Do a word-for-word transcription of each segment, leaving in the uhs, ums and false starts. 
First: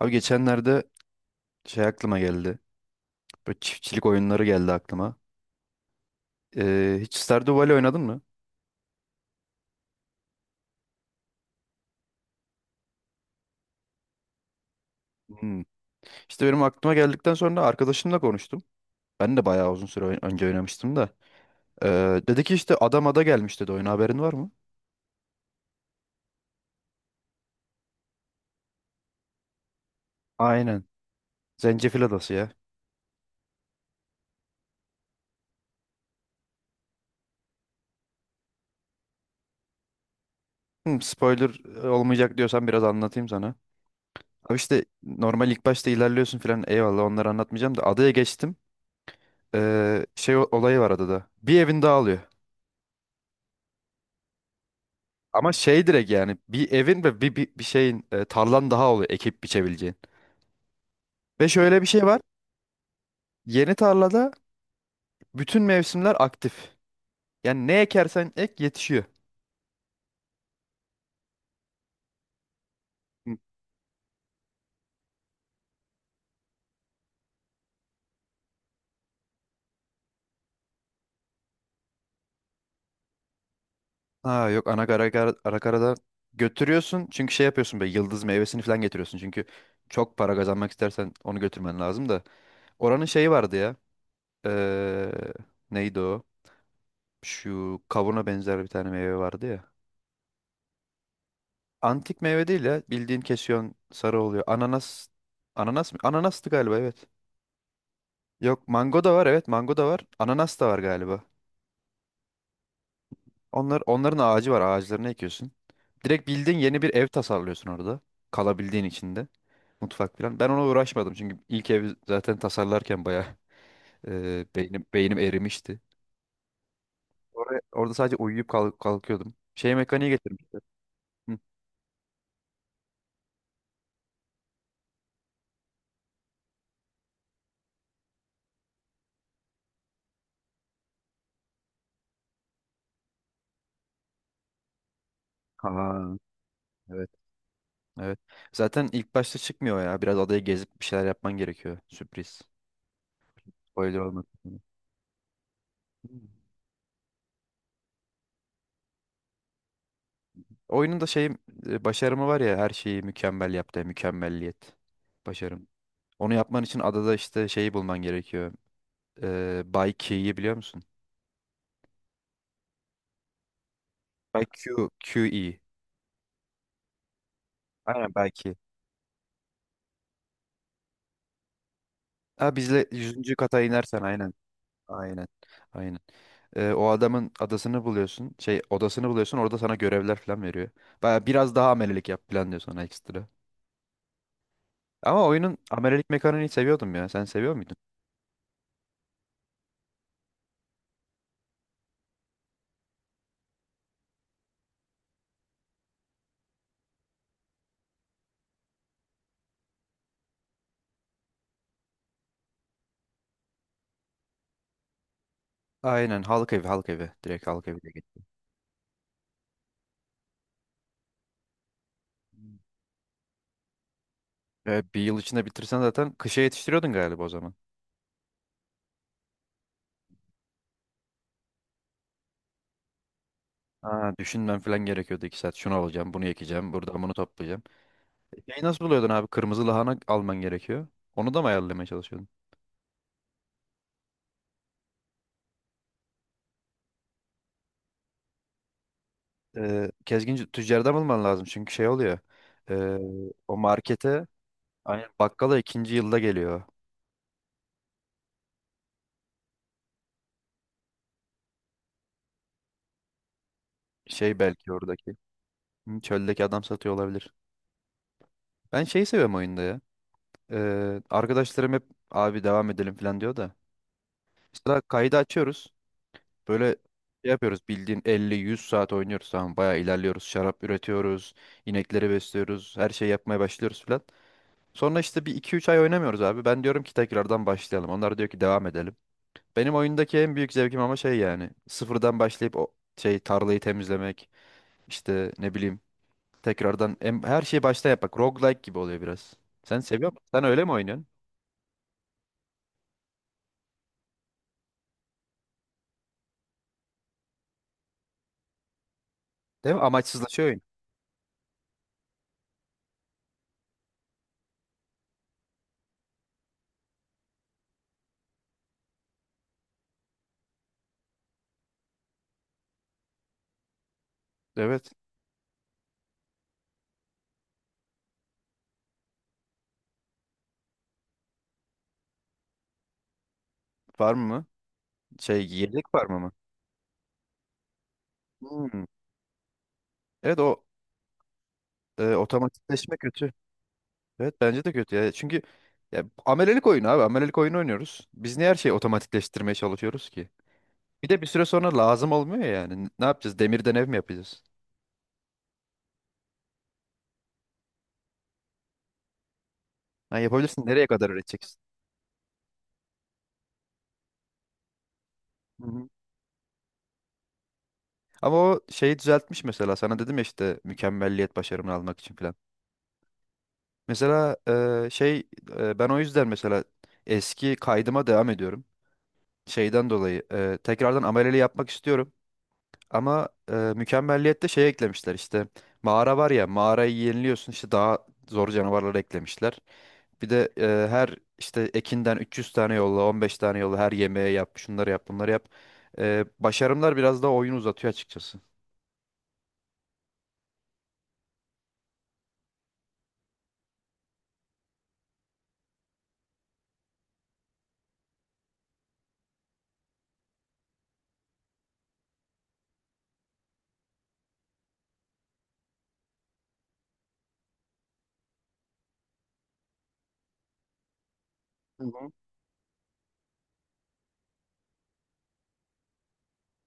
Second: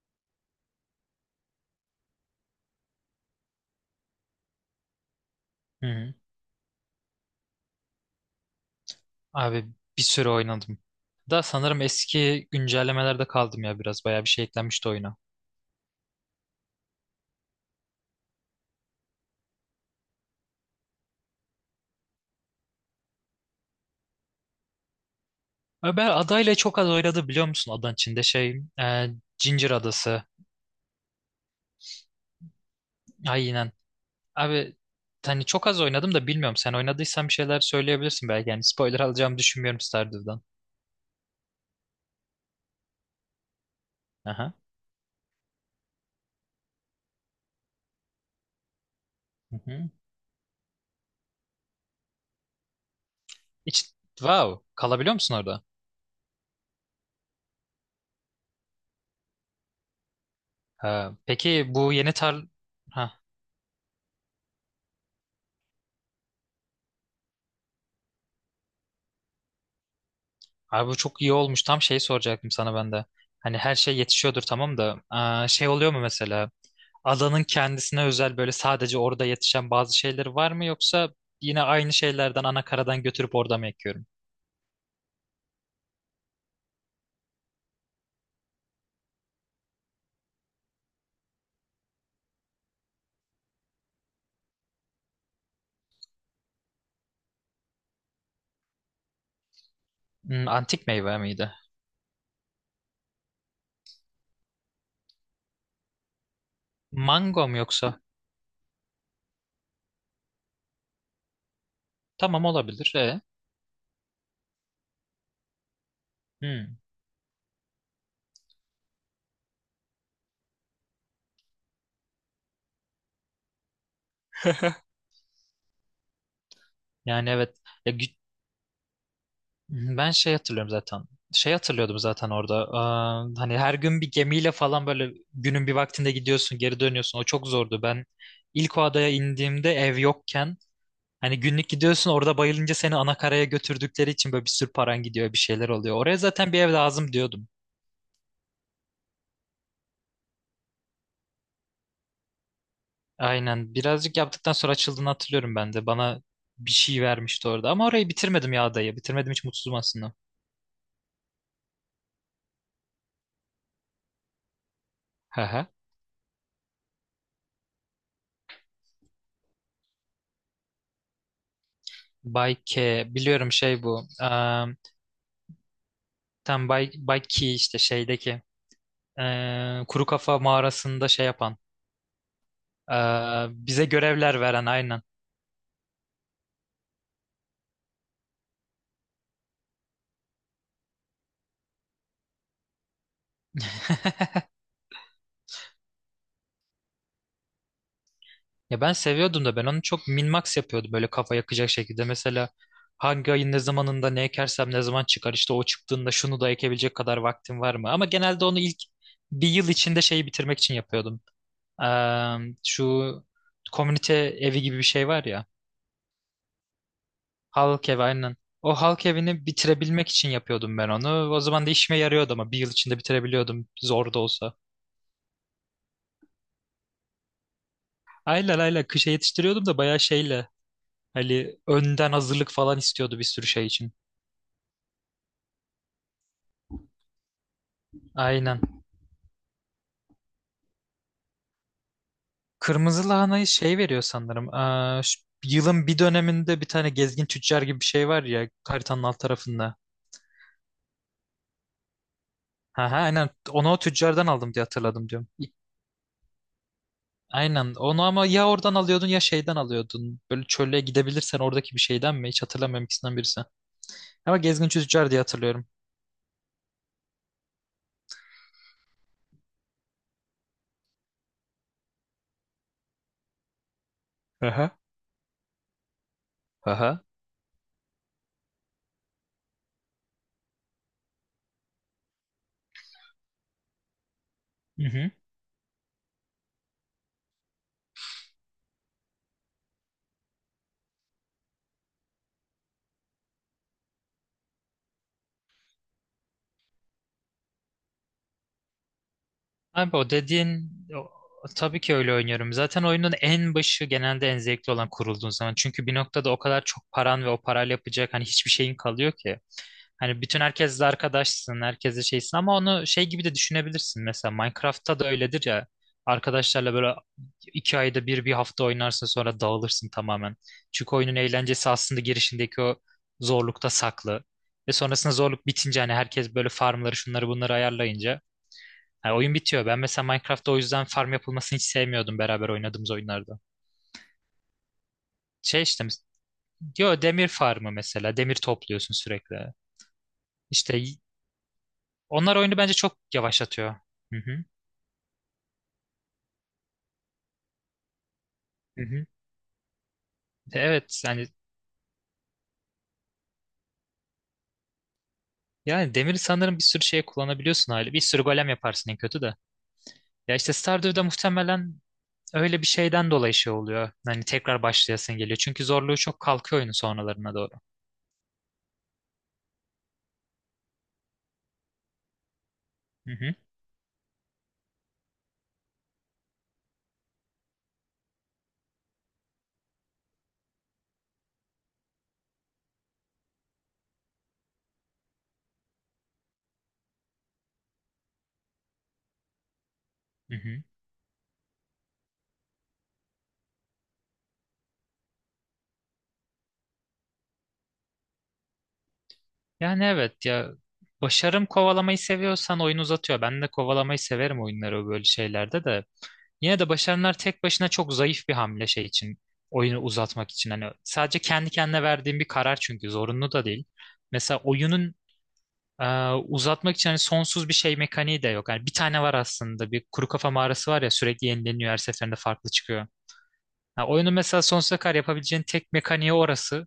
Abi geçenlerde şey aklıma geldi. Böyle çiftçilik oyunları geldi aklıma. Hı hı. Ee, hiç Stardew Valley oynadın mı? Abi bir süre oynadım. Da sanırım eski güncellemelerde kaldım ya biraz. Bayağı bir şey eklenmişti oyuna. Hmm. İşte benim aklıma geldikten sonra arkadaşımla konuştum. Ben de bayağı uzun süre oyn- önce oynamıştım da. Ee, dedi ki işte adam ada gelmiş dedi oyuna haberin var mı? Abi ben adayla çok az oynadı biliyor musun? Adanın içinde şey e, Ginger Adası. Aynen. Zencefil adası ya. Aynen. Abi hani çok az oynadım da bilmiyorum. Sen oynadıysan bir şeyler söyleyebilirsin belki. Yani spoiler alacağımı düşünmüyorum Stardew'dan. Hmm, spoiler e, olmayacak diyorsan biraz anlatayım sana. Aha. Abi işte normal ilk başta ilerliyorsun filan eyvallah onları anlatmayacağım da adaya geçtim. Hı hı. Ee, şey o- olayı var adada. Bir evin dağılıyor. Hiç, wow. Kalabiliyor musun Ama orada? şey direkt yani bir evin ve bir, bir, bir şeyin e, tarlan daha oluyor ekip biçebileceğin. Ha, Ve peki şöyle bir bu şey yeni var. tar... Ha, Yeni tarlada bütün mevsimler aktif. Yani ne ekersen ek yetişiyor. Abi bu çok iyi olmuş. Tam şey soracaktım sana ben de. Hı. Hani her şey yetişiyordur tamam da aa, şey oluyor mu mesela? Adanın kendisine özel böyle sadece orada yetişen bazı şeyler var mı yoksa yine aynı şeylerden ana karadan götürüp orada mı ekiyorum? Ha yok ana kara, kara, ara karada götürüyorsun. Çünkü şey yapıyorsun be yıldız meyvesini falan getiriyorsun. Çünkü çok para kazanmak istersen onu götürmen lazım da. Oranın şeyi vardı ya. Eee, Neydi o? Şu kavuna benzer bir tane meyve vardı ya. Hmm, antik meyve miydi? Antik meyve değil ya. Bildiğin kesiyorsun sarı oluyor. Ananas. Ananas mı? Ananastı galiba evet. Mango mu yoksa? Yok mango da var evet mango da var. Ananas da var galiba. Tamam olabilir. E. Onlar, onların ağacı var ağaçlarını ekiyorsun. Direkt bildiğin Hmm. yeni bir ev tasarlıyorsun orada. Kalabildiğin içinde. Mutfak falan. Ben ona uğraşmadım çünkü ilk evi zaten tasarlarken bayağı e, beynim, beynim erimişti. Yani Oraya, evet. Ya, orada gü- sadece uyuyup kalk- kalkıyordum. Şey mekaniği Ben şey getirmişler. hatırlıyorum zaten. Şey hatırlıyordum zaten orada. Eee, hani her gün bir gemiyle falan böyle günün bir vaktinde gidiyorsun, geri dönüyorsun. O çok zordu. Ben ilk o adaya indiğimde ev yokken hani günlük gidiyorsun orada bayılınca seni ana karaya götürdükleri için böyle bir sürü paran gidiyor, bir şeyler oluyor. Aa, Oraya zaten bir ev evet, lazım diyordum. evet. Zaten ilk başta çıkmıyor ya. Biraz adayı gezip bir şeyler yapman gerekiyor. Sürpriz. Aynen. Spoiler Birazcık olmasın yaptıktan diye. sonra açıldığını hatırlıyorum ben de. Bana bir şey vermişti orada. Ama orayı bitirmedim ya adayı. Bitirmedim hiç mutsuzum aslında. Oyunun da şey e, başarımı var ya her şeyi mükemmel yaptı. Mükemmelliyet. Hı Başarım. hı. Onu yapman için adada işte şeyi bulman gerekiyor. Ee, Bay Key'i biliyor musun? Bay K. Biliyorum şey bu. Belki Q, QE. Tam Bay, Bay Key işte Aynen şeydeki belki. eee, kuru kafa mağarasında şey yapan Ha bizle yüzüncü eee, kata bize inersen aynen. görevler veren aynen. Aynen. Aynen. Ee, o adamın adasını buluyorsun. Şey odasını buluyorsun. Orada sana görevler falan veriyor. Baya biraz daha amelelik yap falan diyor sana ekstra. Ama oyunun amelelik mekaniğini seviyordum ya. Sen seviyor muydun? Ya ben seviyordum da ben onu çok min-max yapıyordum böyle kafa yakacak şekilde. Mesela hangi ayın ne zamanında ne ekersem ne zaman çıkar işte o çıktığında şunu da ekebilecek kadar vaktim var mı? Ama genelde onu ilk bir yıl içinde şeyi bitirmek için yapıyordum. Eee, şu komünite evi gibi bir şey var ya. Aynen halk evi halk evi. Direkt halk Halk evi evi git. aynen. O halk evini bitirebilmek için yapıyordum ben onu. O zaman da işime yarıyordu ama bir yıl içinde bitirebiliyordum zor da olsa. Ee, bir yıl içinde bitirsen zaten kışa yetiştiriyordun galiba o zaman. Ayla ayla kışa yetiştiriyordum da bayağı şeyle. Hani önden hazırlık falan istiyordu bir sürü şey için. Ha, düşünmem falan gerekiyordu iki saat. Şunu alacağım, bunu ekeceğim, buradan bunu toplayacağım. Aynen. Şeyi nasıl buluyordun abi? Kırmızı lahana alman gerekiyor. Onu da mı ayarlamaya çalışıyordun? Kırmızı lahanayı şey veriyor sanırım. Aa, şu yılın bir döneminde bir tane gezgin tüccar gibi bir şey var ya haritanın alt tarafında. Ee, Kezgin c- tüccardan bulman lazım çünkü şey oluyor. Ha ha Ee, aynen O onu o markete tüccardan aldım diye hatırladım aynen diyorum. bakkala ikinci yılda geliyor. Aynen. Onu ama ya oradan alıyordun ya şeyden alıyordun. Böyle çöle gidebilirsen oradaki bir şeyden mi? Hiç hatırlamıyorum ikisinden birisi. Ama Şey gezgin belki tüccar oradaki. diye hatırlıyorum. hı, Çöldeki adam satıyor olabilir. Ben şeyi seviyorum oyunda ya. Ee, arkadaşlarım hep abi devam edelim falan diyor da. Aha, Mesela kaydı açıyoruz. Böyle aha. şey yapıyoruz bildiğin elli yüz saat oynuyoruz tamam bayağı ilerliyoruz. Şarap üretiyoruz. İnekleri besliyoruz. Her şeyi yapmaya başlıyoruz falan. Hı Sonra hı. işte bir iki üç ay oynamıyoruz abi. Ben diyorum ki tekrardan başlayalım. Onlar diyor ki devam edelim. Benim oyundaki en büyük zevkim ama şey yani sıfırdan başlayıp o şey tarlayı temizlemek işte ne bileyim tekrardan em- her şeyi baştan yapmak. Roguelike gibi oluyor biraz. Sen Abi o seviyor musun? Sen öyle mi dediğin oynuyorsun? o- tabii ki öyle oynuyorum. Zaten oyunun en başı genelde en zevkli olan kurulduğun zaman. Çünkü bir noktada o kadar çok paran ve o parayla yapacak hani hiçbir şeyin kalıyor ki. Değil mi? Hani bütün Amaçsızlaşıyor oyun. herkesle arkadaşsın, herkesle şeysin ama onu şey gibi de düşünebilirsin. Mesela Minecraft'ta da öyledir ya. Arkadaşlarla böyle iki ayda bir bir hafta oynarsın sonra dağılırsın tamamen. Çünkü oyunun eğlencesi aslında girişindeki o zorlukta saklı. Ve Evet. sonrasında zorluk bitince hani herkes böyle farmları şunları bunları ayarlayınca hani oyun bitiyor. Ben mesela Minecraft'ta o yüzden farm yapılmasını hiç sevmiyordum beraber oynadığımız oyunlarda. Farm mı? Şey Şey yiyecek işte farmı mı? diyor demir farmı mesela demir Hmm. topluyorsun sürekli. Evet o İşte e, onlar oyunu bence otomatikleşme çok kötü. yavaşlatıyor. Hı Evet hı, bence de kötü ya. Çünkü ya, amelelik oyunu abi. Amelelik oyunu oynuyoruz. Biz niye her şeyi hı hı. otomatikleştirmeye çalışıyoruz ki? Evet Bir de bir yani süre sonra lazım olmuyor yani. N- Ne yapacağız? Demirden ev mi yapacağız? yani demiri sanırım bir sürü şeye kullanabiliyorsun hali. Bir sürü golem yaparsın en kötü de. Ha, Ya işte yapabilirsin. Nereye Stardew'da kadar üreteceksin? muhtemelen öyle bir şeyden dolayı şey oluyor. Hani tekrar başlayasın geliyor. Çünkü Hı hı. zorluğu çok kalkıyor oyunun sonralarına doğru. Ama o şeyi düzeltmiş mesela. Sana dedim ya işte mükemmelliyet başarımını almak için falan. Hı hı, Mesela e, şey e, ben o yüzden mesela eski kaydıma devam ediyorum. Şeyden dolayı e, tekrardan ameleli yapmak istiyorum. Ama e, mükemmelliyette şey eklemişler işte mağara var ya mağarayı yeniliyorsun işte daha zor canavarları eklemişler. Bir hı de hı. e, her işte ekinden üç yüz tane yolla on beş tane yolla her yemeğe yap şunları yap bunları yap. E, başarımlar biraz daha oyunu uzatıyor açıkçası. Yani evet ya başarım kovalamayı seviyorsan oyunu uzatıyor. Ben de kovalamayı severim oyunları böyle şeylerde de. Yine de başaranlar tek başına çok zayıf bir hamle şey için. Oyunu uzatmak için. Hani sadece kendi kendine verdiğim bir karar çünkü zorunlu da değil. Mesela oyunun e, uzatmak için hani sonsuz bir şey mekaniği de yok. Yani bir tane var aslında. Bir kuru kafa mağarası var ya sürekli yenileniyor her Hı hı. seferinde farklı çıkıyor. Ha, oyunun mesela sonsuza kadar yapabileceğin tek mekaniği orası.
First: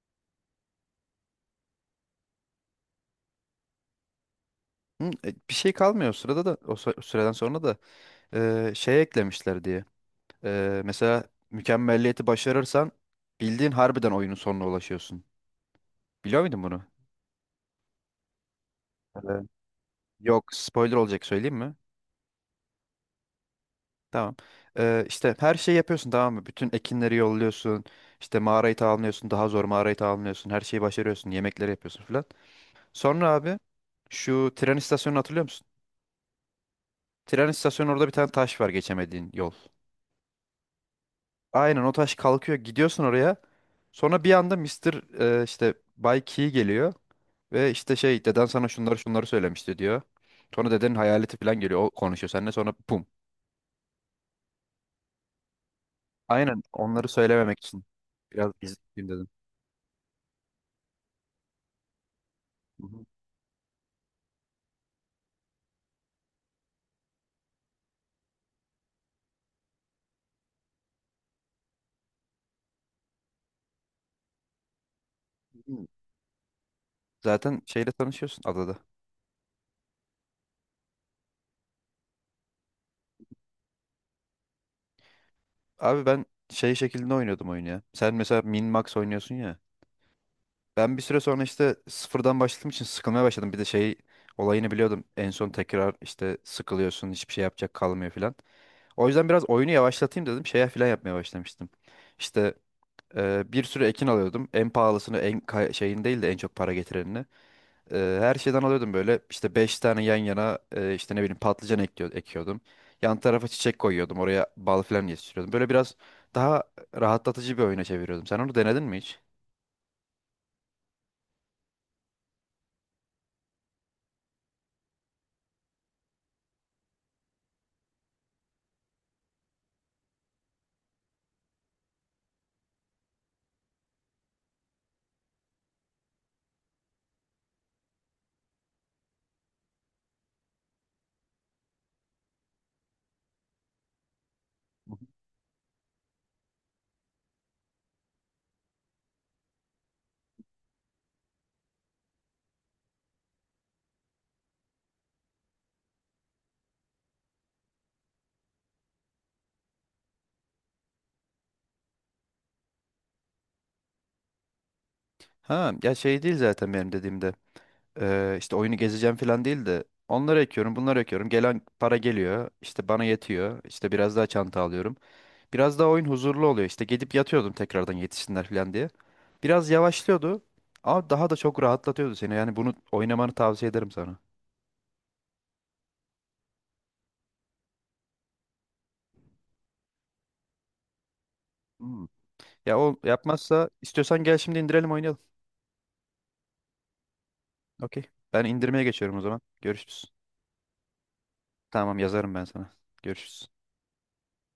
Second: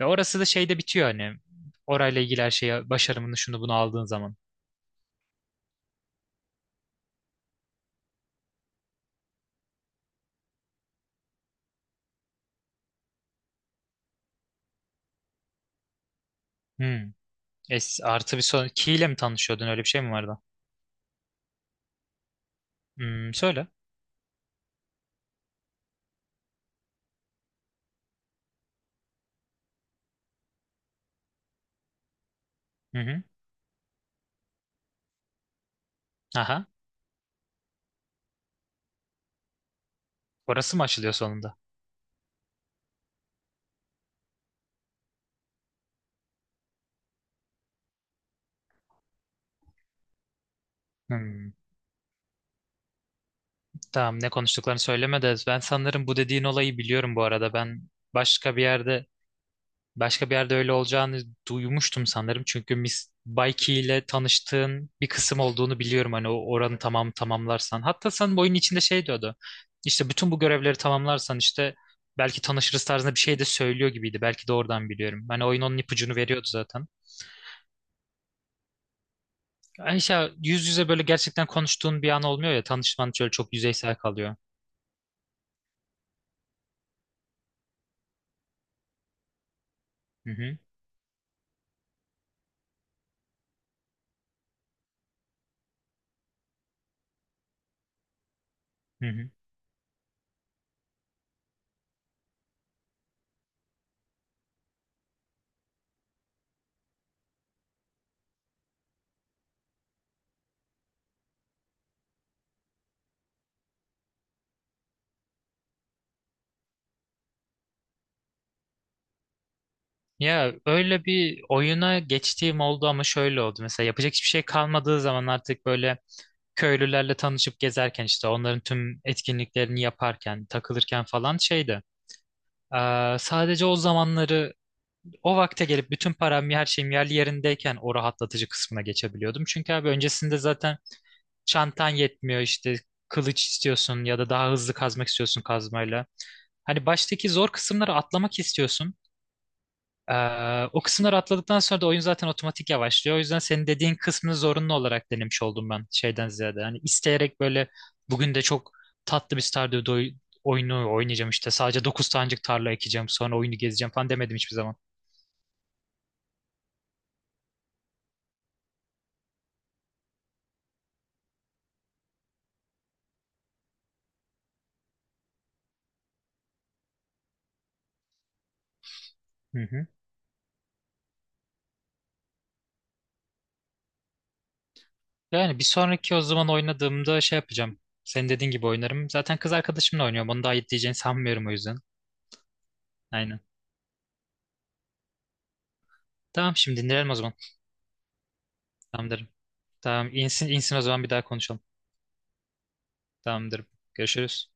Ve orası da şeyde bitiyor hani. Orayla ilgili her şeye başarımını şunu bunu aldığın zaman. Hı, e, Bir şey kalmıyor o sırada da o sı- süreden sonra da e, şey eklemişler diye. E, mesela mükemmelliyeti başarırsan bildiğin harbiden oyunun sonuna ulaşıyorsun. Biliyor muydun bunu? Hmm. Es, artı bir son. Key ile mi Evet. tanışıyordun öyle bir şey mi vardı? Yok spoiler olacak söyleyeyim mi? Hmm, söyle. Tamam. Ee, işte her şeyi yapıyorsun tamam mı? Bütün ekinleri yolluyorsun. İşte mağarayı tamamlıyorsun. Daha zor mağarayı tamamlıyorsun. Her şeyi başarıyorsun. Yemekleri yapıyorsun falan. Hı hı. Sonra abi şu tren istasyonunu hatırlıyor musun? Aha. Tren istasyonu orada bir tane taş var geçemediğin yol. Orası mı açılıyor sonunda? Aynen o taş kalkıyor. Gidiyorsun oraya. Sonra bir anda Mister e, işte Bay Key geliyor. Ve işte şey deden sana şunları şunları söylemişti diyor. Sonra dedenin hayaleti Hmm. falan geliyor. O konuşuyor seninle sonra pum. Tamam ne konuştuklarını söyleme de ben sanırım bu dediğin Aynen olayı onları biliyorum bu arada. söylememek Ben için. Biraz başka bir yerde gizliyim dedim. başka bir yerde öyle olacağını duymuştum sanırım. Çünkü Hı Miss Baiki ile tanıştığın bir kısım olduğunu biliyorum. Hani o oranı tamam tamamlarsan. Hatta sanırım oyunun içinde şey diyordu. İşte bütün bu görevleri tamamlarsan işte belki tanışırız tarzında bir şey de söylüyor gibiydi. Belki de oradan biliyorum. Hani oyun onun hı. ipucunu veriyordu zaten. Zaten şeyle tanışıyorsun adada. Yani işte yüz yüze böyle gerçekten konuştuğun bir an olmuyor ya. Tanışman şöyle çok yüzeysel kalıyor. Abi ben şey şeklinde oynuyordum oyunu ya. Sen mesela min max oynuyorsun ya. Hı hı. Ben bir süre sonra işte sıfırdan başladığım için sıkılmaya başladım. Bir de şey olayını biliyordum. En son tekrar işte sıkılıyorsun hiçbir şey yapacak kalmıyor filan. Hı O yüzden hı. biraz oyunu yavaşlatayım dedim. Şeye filan yapmaya başlamıştım. İşte e, bir sürü ekin alıyordum. En pahalısını en kay- şeyin değil de en çok para getirenini. Eee, her şeyden alıyordum böyle. İşte beş tane yan yana eee, işte ne bileyim patlıcan ekliyor, ekiyordum. Yan tarafa çiçek koyuyordum. Oraya bal falan yetiştiriyordum. Böyle biraz daha rahatlatıcı bir oyuna çeviriyordum. Sen onu denedin mi hiç? Ya öyle bir oyuna geçtiğim oldu ama şöyle oldu. Mesela yapacak hiçbir şey kalmadığı zaman artık böyle köylülerle tanışıp gezerken işte onların tüm etkinliklerini yaparken, takılırken falan şeydi. Ee, sadece o zamanları o vakte gelip bütün param her şeyim yerli yerindeyken o rahatlatıcı kısmına geçebiliyordum. Çünkü abi öncesinde zaten çantan yetmiyor işte kılıç istiyorsun ya da daha hızlı kazmak istiyorsun kazmayla. Hani baştaki zor kısımları atlamak istiyorsun. Ee, o kısımları atladıktan sonra da oyun zaten otomatik yavaşlıyor. O yüzden senin dediğin kısmını zorunlu olarak denemiş oldum ben şeyden ziyade. Hani isteyerek böyle bugün de çok tatlı bir Stardew doy- oyunu oynayacağım işte. Sadece dokuz tanecik tarla ekeceğim sonra oyunu gezeceğim falan demedim hiçbir zaman. Ha ya şey değil zaten benim dediğimde. Eee, işte oyunu gezeceğim falan değil de onları ekiyorum, bunları ekiyorum. Gelen para geliyor. İşte bana yetiyor. İşte biraz daha çanta alıyorum. Biraz daha oyun huzurlu oluyor. İşte gidip yatıyordum tekrardan yetişsinler falan diye. Hı Biraz hı. yavaşlıyordu ama daha da çok rahatlatıyordu seni. Yani bunu oynamanı tavsiye ederim sana. Yani bir sonraki o zaman oynadığımda şey yapacağım. Senin dediğin gibi oynarım. Zaten kız arkadaşımla oynuyorum. Onu da ayıp diyeceğini sanmıyorum o yüzden. Hmm. Ya o Aynen. yapmazsa istiyorsan gel şimdi indirelim oynayalım. Tamam şimdi dinleyelim o zaman. Okey. Ben indirmeye geçiyorum o Tamamdır. zaman. Görüşürüz. Tamam insin, insin o zaman bir daha konuşalım. Tamam yazarım ben sana. Görüşürüz. Tamamdır. Görüşürüz.